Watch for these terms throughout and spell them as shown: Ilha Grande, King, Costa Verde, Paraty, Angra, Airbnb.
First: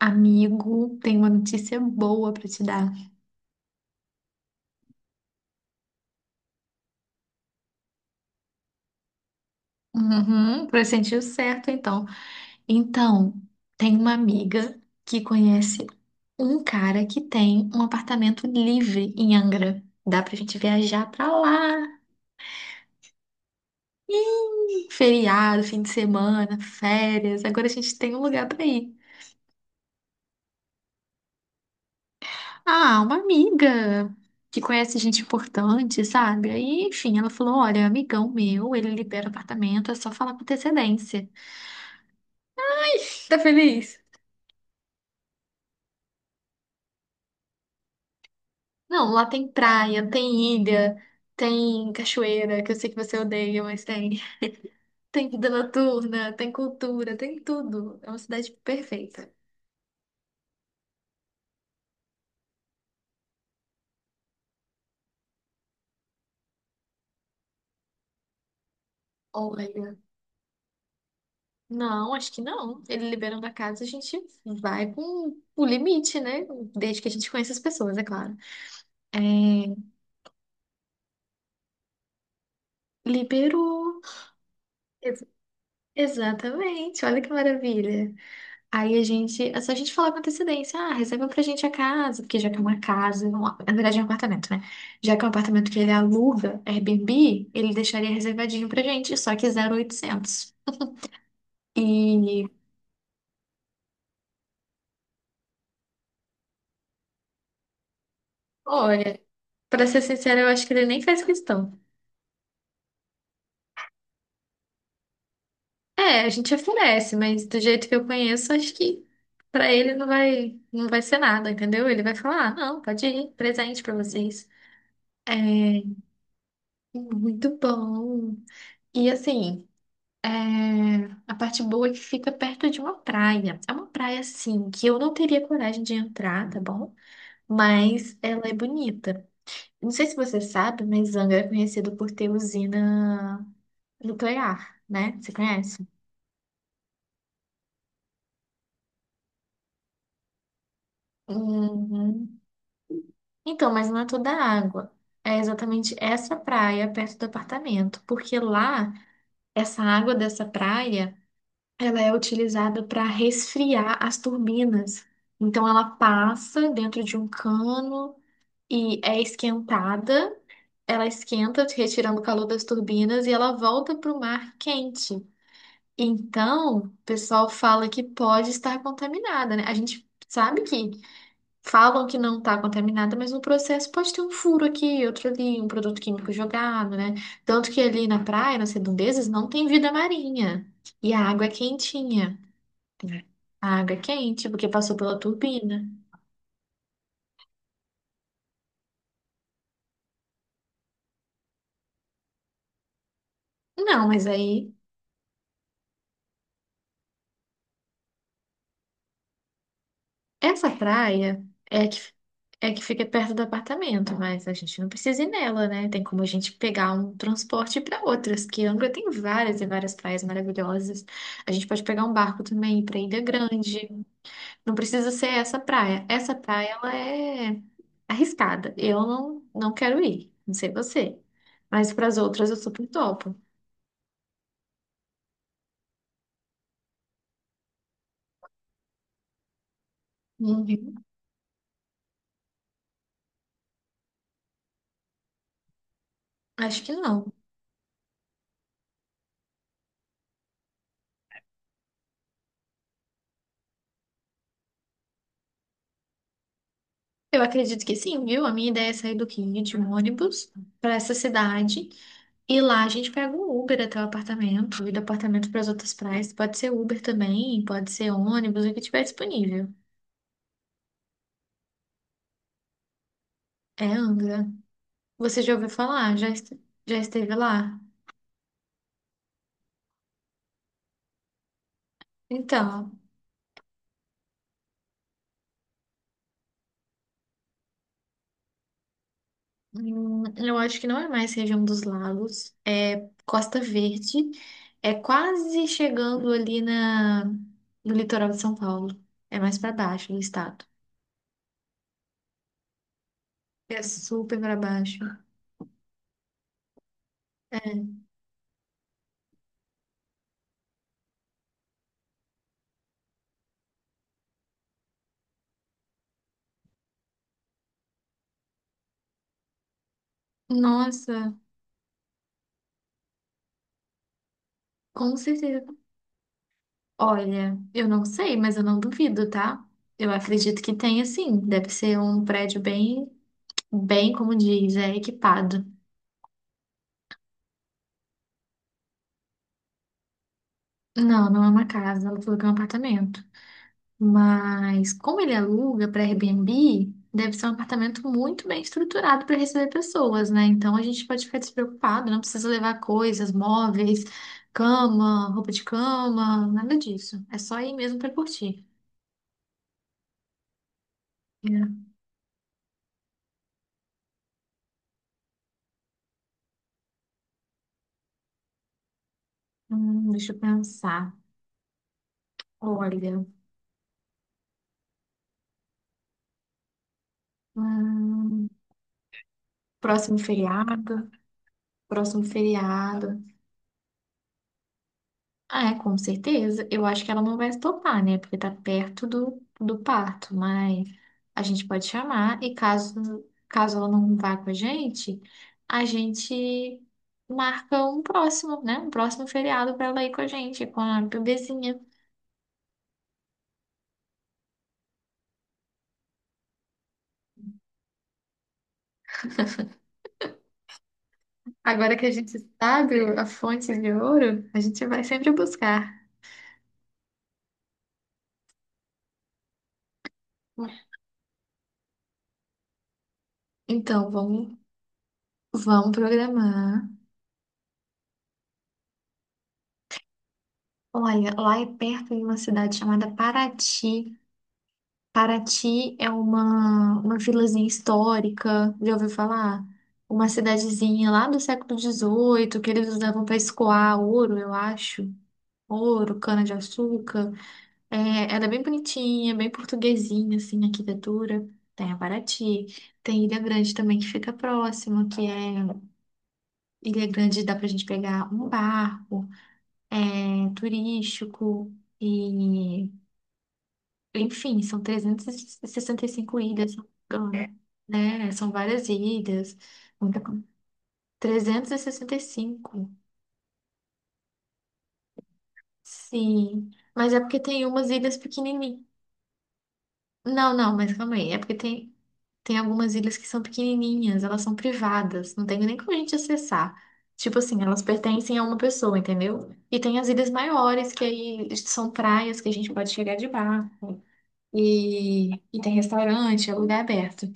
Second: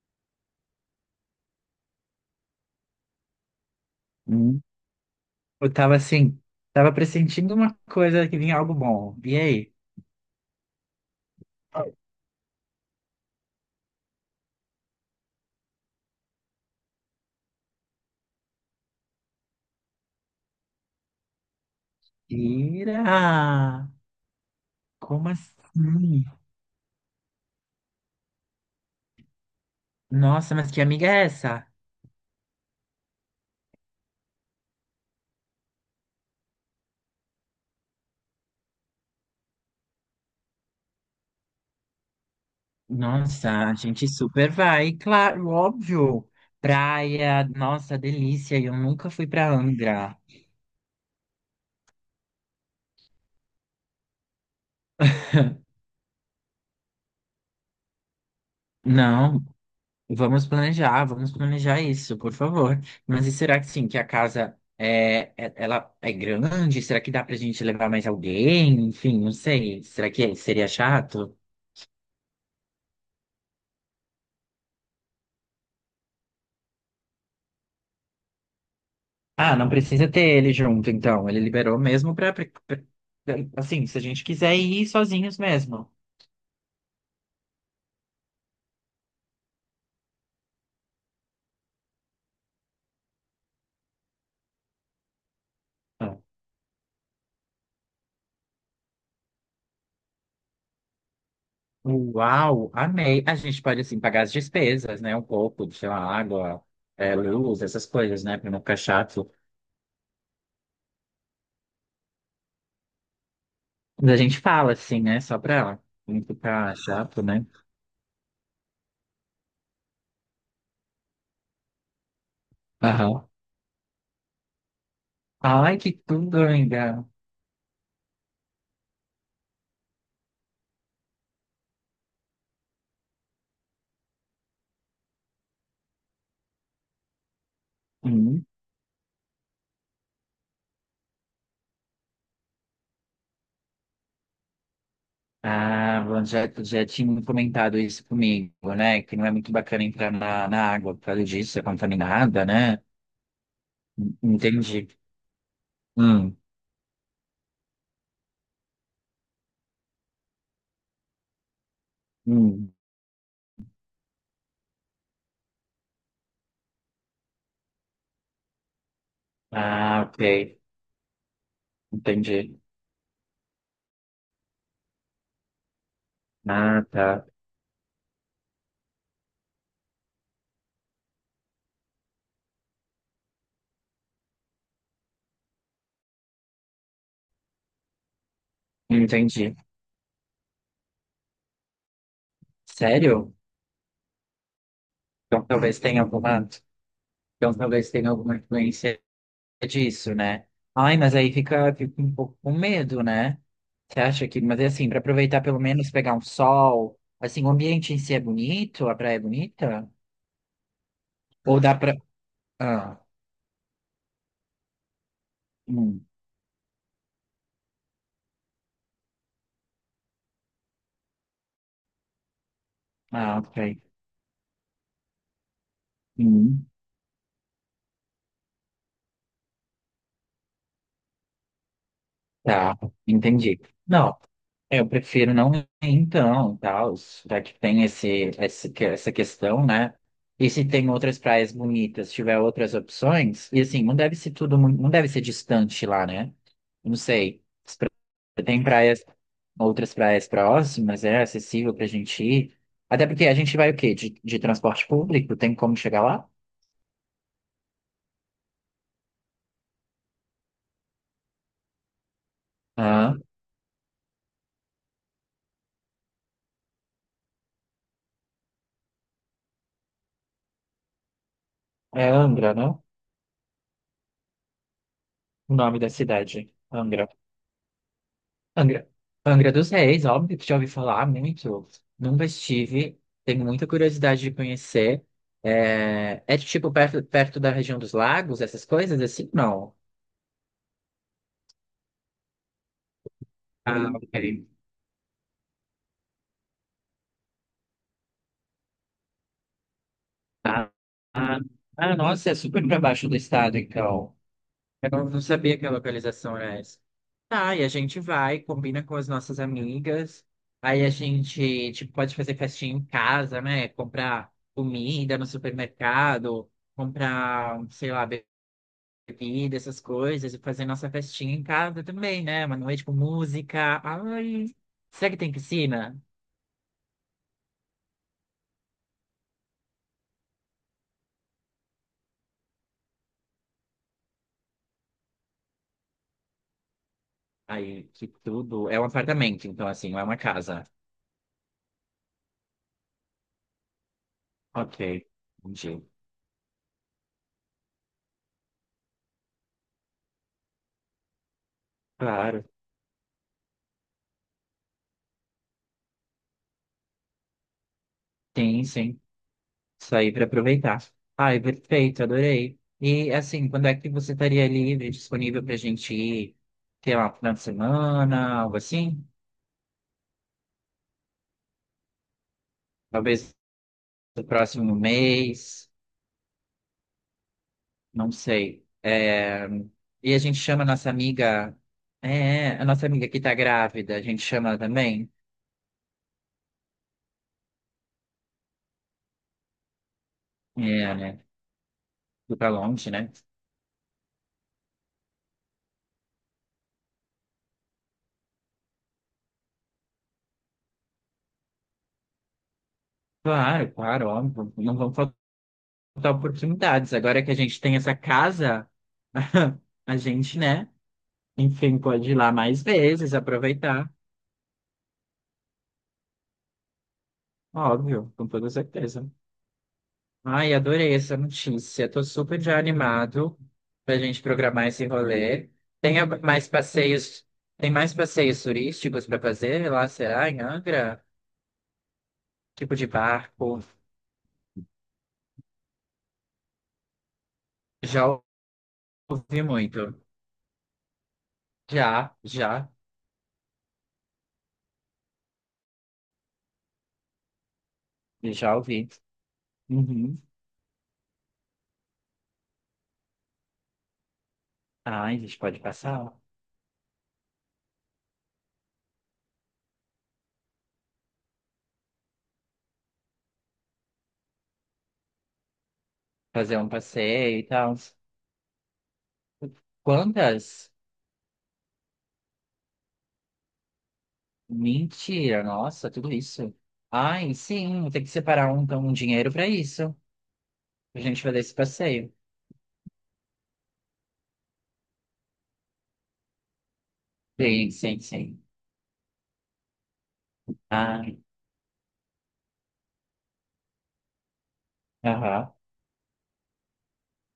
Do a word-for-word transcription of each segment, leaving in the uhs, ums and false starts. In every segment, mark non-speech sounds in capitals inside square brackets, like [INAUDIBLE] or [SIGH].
Amigo, tenho uma notícia boa pra te dar. Hum. Eu tava assim, tava pressentindo uma coisa que vinha algo bom. E aí? Uhum, pressentiu certo, então. Então, tem uma amiga que conhece um cara que tem um apartamento livre em Angra. Dá pra gente viajar pra lá. Ira! Como Feriado, fim de assim? semana, férias. Agora a gente tem um lugar pra ir. Nossa, mas que amiga é essa? Ah, uma amiga que conhece gente importante, sabe? Aí, enfim, ela falou: Olha, amigão meu, ele libera apartamento, é só falar com antecedência. Tá Nossa, a feliz? gente super vai, claro, óbvio. Praia, nossa, delícia. Eu Não, nunca lá fui pra tem praia, Angra. tem ilha, tem cachoeira, que eu sei que você odeia, mas tem. [LAUGHS] Tem vida noturna, tem cultura, tem tudo. É uma cidade perfeita. Não, vamos planejar, vamos planejar isso, por favor. Mas e será que sim, que a casa é, é- ela é grande? Será que dá pra gente levar mais alguém? Enfim, não sei. Olha, Será que seria chato? não, acho que não. Ele liberando a casa, a gente vai com o limite, né? Desde que a gente conheça as pessoas, é claro. Ah, não precisa ter ele junto, então. Ele liberou mesmo pra, pra- pra- assim, se a Liberou. gente quiser ir Ex- sozinhos mesmo. exatamente, olha que maravilha. Aí a gente, é só a gente falar com antecedência, ah, reserva pra gente a casa, porque já que é uma casa, um- na verdade é um apartamento, né? Já que é um apartamento que ele Ah, aluga, Airbnb, ele deixaria reservadinho pra gente, só que zero mil e oitocentos. E, uau, amei. A gente pode, assim, pagar as despesas, né? Um pouco, sei lá, água, é, luz, essas coisas, né? Pra não ficar olha, chato. pra ser sincera, eu acho que ele nem faz questão. Mas a gente fala, assim, né? Só pra É, não a gente ficar oferece, chato, mas né? do jeito que eu conheço, acho que pra ele não vai, não vai ser nada, entendeu? Ele vai falar, ah, não, pode Aham. ir, presente pra vocês. É Ai, que tudo, amiga. muito bom. E assim. É, a parte boa é que fica perto de uma praia. É uma praia, assim, que eu não teria coragem de entrar, tá bom? Mas ela Uhum. é bonita. Não sei se você sabe, mas Angra é conhecido por ter usina nuclear, né? Você conhece? Ah, bom, já, já tinha comentado isso comigo, né? Que não é muito bacana entrar na, na água por causa disso, é Uhum. contaminada, né? Então, mas não é toda a Entendi. água. É exatamente essa Hum, praia perto do apartamento. Porque lá, essa água dessa praia. Ela é hum. utilizada para resfriar as turbinas. Então, ela passa dentro de um cano e é Ah, esquentada. ok. Ela esquenta, retirando o calor Entendi. das turbinas, e ela volta para o mar quente. Então, Ah, o tá. pessoal fala que pode estar contaminada, né? A gente sabe que falam que não está contaminada, mas no processo pode ter um furo aqui, outro ali, um produto químico jogado, né? Tanto que ali na praia, nas redondezas, não Entendi. tem vida marinha. E a água é quentinha, né? Sério? A água quente, porque passou pela Então talvez turbina. tenha alguma, então talvez tenha alguma influência disso, né? Ai, mas aí fica, fica um pouco com medo, né? Você Não, mas acha que, mas é aí, assim, para aproveitar pelo menos pegar um sol, assim, o ambiente em si é bonito, a praia é bonita? essa praia Ou dá é a pra. que, é a que Ah, fica perto do apartamento, mas a gente não precisa ir nela, né? Tem hum, como a gente pegar um transporte para outras, que Angra tem várias e várias praias maravilhosas. A gente pode pegar um barco também para Ilha ah, ok. Grande. Não precisa ser essa praia. Essa Hum, praia, ela é arriscada. Eu não, não quero ir, não sei você. Mas para as outras eu tá, super topo. entendi. Não, eu prefiro não ir então, tal, já que tem esse, esse, que- essa questão, né? E se tem Uhum. outras praias bonitas, tiver outras opções, e assim, não deve ser tudo, mu- não deve ser distante lá, né? Acho que Não não. sei. Tem praias, outras praias próximas, é acessível pra gente ir. Até porque a gente vai o quê? De, de transporte público? Tem como chegar lá? Eu acredito que sim, viu? A minha ideia é sair do King de um ônibus para essa cidade e lá a gente Ah, pega um Uber até o apartamento e do apartamento para as outras praias. Pode ser Uber também, pode ser ônibus, o que tiver disponível. é Angra, né? É Angra. Você já O ouviu nome da falar? Já, cidade. est- já Angra. esteve lá? Angra. Angra dos Reis, óbvio que já ouvi falar muito. Nunca Então, estive. Tenho muita curiosidade de conhecer. É, é tipo perto, perto da região dos lagos, essas coisas assim? Não. hum, eu acho que não é mais região dos lagos, é Costa Ah, Verde, ok. é quase chegando ali na, no litoral de São Paulo. É mais para baixo do estado. Ah, ah, ah, nossa, é super pra baixo do estado, É então. super para Eu baixo. não, não sabia que a localização era essa. Tá, e a É, gente vai, combina com as nossas amigas. Aí a gente, tipo, pode fazer festinha em casa, né? Comprar comida no supermercado, comprar, sei lá, bebida, essas coisas, e fazer nossa festinha nossa, em casa também, né? Uma noite com música. Ai, será com que tem certeza. piscina? Olha, eu não sei, mas eu não duvido, tá? Eu acredito que tenha sim. Deve ser um prédio bem, bem, como diz, é equipado. Aí, que tudo. É um apartamento, então, assim, não é uma casa. Não, não é uma casa, ela falou que é um apartamento. Ok, Mas como ele aluga entendi. para Airbnb, deve ser um apartamento muito bem estruturado para receber pessoas, né? Então a gente pode ficar despreocupado, não Claro. precisa levar coisas, móveis, cama, roupa de cama, nada disso. É só ir mesmo para curtir. Tem, sim. Isso aí para aproveitar. Ai, É. perfeito, adorei. E assim, quando é que você estaria livre, disponível para a gente ir, sei lá, final de semana, algo assim? Hum, deixa eu pensar. Olha, Talvez no próximo mês, não hum, sei. É, e próximo a gente chama a nossa feriado, amiga, próximo é, a nossa amiga feriado. que tá grávida, a gente chama ela também. Ah, é, com certeza. Eu acho que ela não vai se topar, né? Porque tá perto do, do parto, mas É, né? a gente pode Ir chamar pra e longe, caso, né? caso ela não vá com a gente, a gente marca um próximo, né? Um próximo feriado pra ela ir com a gente, com a bebezinha. Claro, claro, óbvio. Não vão faltar oportunidades. Agora que a gente tem essa casa, [LAUGHS] a gente, né? Enfim, Agora que a pode ir lá gente mais sabe vezes, a fonte de aproveitar. ouro, a gente vai sempre buscar. Óbvio, com toda certeza. Ai, adorei essa notícia. Tô super já animado pra Então, gente vamos, programar esse rolê. vamos Tem a- mais programar. passeios, tem mais passeios turísticos para fazer lá, será? Em Angra? Olha, lá é perto de uma cidade Tipo de chamada barco? Paraty. Paraty é uma, uma vilazinha Já histórica, já ouviu ouvi falar? muito. Uma cidadezinha lá do século Já, dezoito, já, que eles usavam para escoar ouro, eu acho. Ouro, cana-de-açúcar. É, ela é já bem ouvi. bonitinha, bem Uhum. portuguesinha, assim, a arquitetura. Tem a Paraty. Tem Ilha Grande também, que fica próximo, Ai, a que gente é... pode passar, Ilha Grande dá pra gente pegar um barco, é turístico... E enfim, são e e sessenta e cinco fazer um ilhas. passeio e tal. É, né? São várias ilhas. Muita... coisa. Quantas? Trezentas e sessenta e cinco. Mentira, nossa, tudo isso. Sim. Mas é Ai, porque tem sim, umas tem que ilhas separar um, pequenininhas. então, um dinheiro para isso. Não, não, mas A calma gente aí. É fazer esse porque tem, passeio. tem algumas ilhas que são pequenininhas, elas são privadas, não tem nem como a gente acessar. Tipo assim, Sim, elas sim, pertencem a sim. uma pessoa, entendeu? E tem as ilhas maiores, que Ai, aí são praias que a gente pode chegar de barco. E, aham. e tem restaurante, é lugar aberto.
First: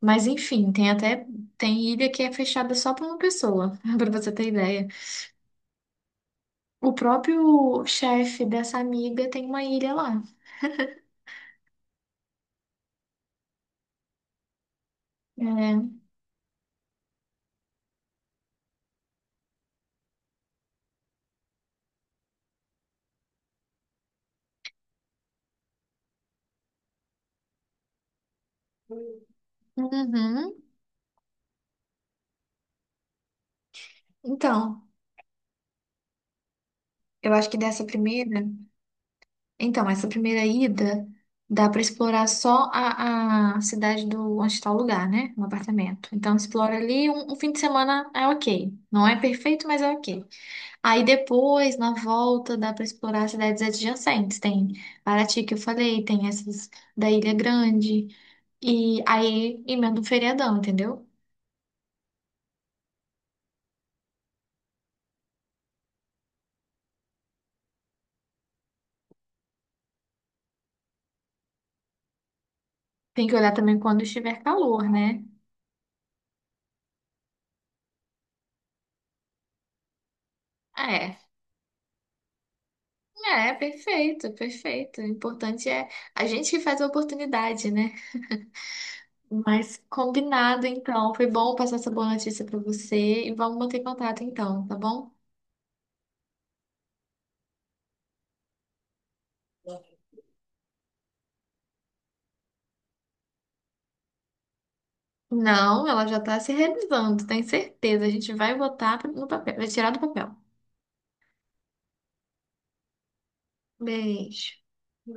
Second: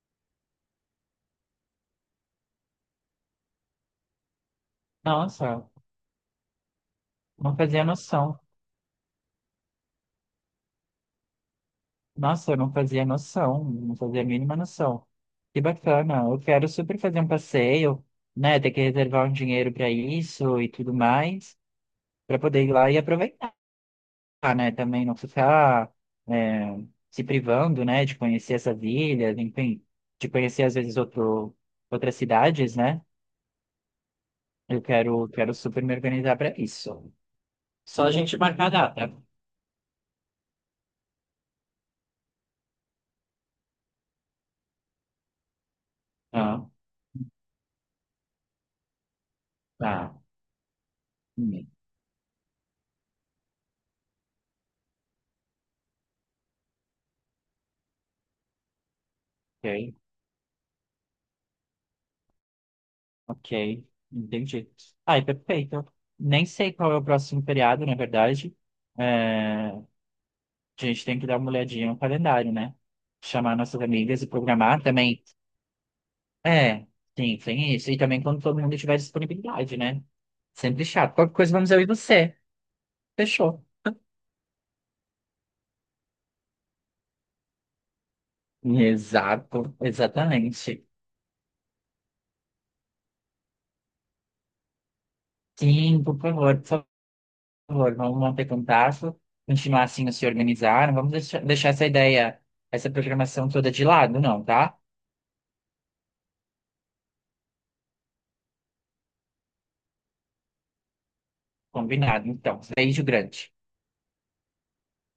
Mas enfim, tem até tem ilha que é fechada só para uma pessoa, [LAUGHS] para você ter ideia. Nossa, O não fazia próprio noção. chefe dessa amiga tem uma ilha lá. Nossa, eu não fazia noção, não fazia a mínima noção. Que É. bacana, eu quero super fazer um passeio, né? Ter que reservar um dinheiro para isso e tudo mais, para poder ir lá e aproveitar. Né? Também não ficar é, se privando, né? De conhecer essas ilhas, enfim, de Uhum. conhecer às vezes outro, outras cidades, né? Eu Então, quero, quero super me organizar para isso. eu acho que dessa Só a primeira, gente marcar a data. então essa primeira ida dá para explorar só a, a cidade do onde está o lugar, né? Um apartamento. Então Ah, explora ali um, um fim de semana é ok. Não é perfeito, mas é tá. ok. Aí Hum. depois, na volta, dá para explorar as cidades adjacentes. Tem Paraty, que eu falei, tem essas da Ilha Grande. E aí Ok, emenda um feriadão, entendeu? ok. Entendi. Ai, perfeito. Nem sei qual é o próximo feriado, na verdade. É, a gente tem que dar uma olhadinha no calendário, né? Tem que olhar Chamar também nossas quando amigas e estiver programar calor, né? também. É, sim, tem isso. E também quando todo mundo tiver disponibilidade, né? Sempre chato. É, Qualquer coisa, vamos eu e você. é, Fechou. perfeito, perfeito. O importante é a gente que faz a oportunidade, né? Exato, Mas combinado, exatamente. então. Foi bom passar essa boa notícia para você e vamos manter contato, então, tá bom? Sim, por favor, por favor, vamos manter contato, continuar assim a se organizar. Não vamos deixar, deixar essa ideia, essa programação toda de lado, não, tá? Não, ela já tá se realizando, tenho certeza. A gente vai botar no papel, vai tirar do papel. Combinado, então. Beijo grande. Beijo.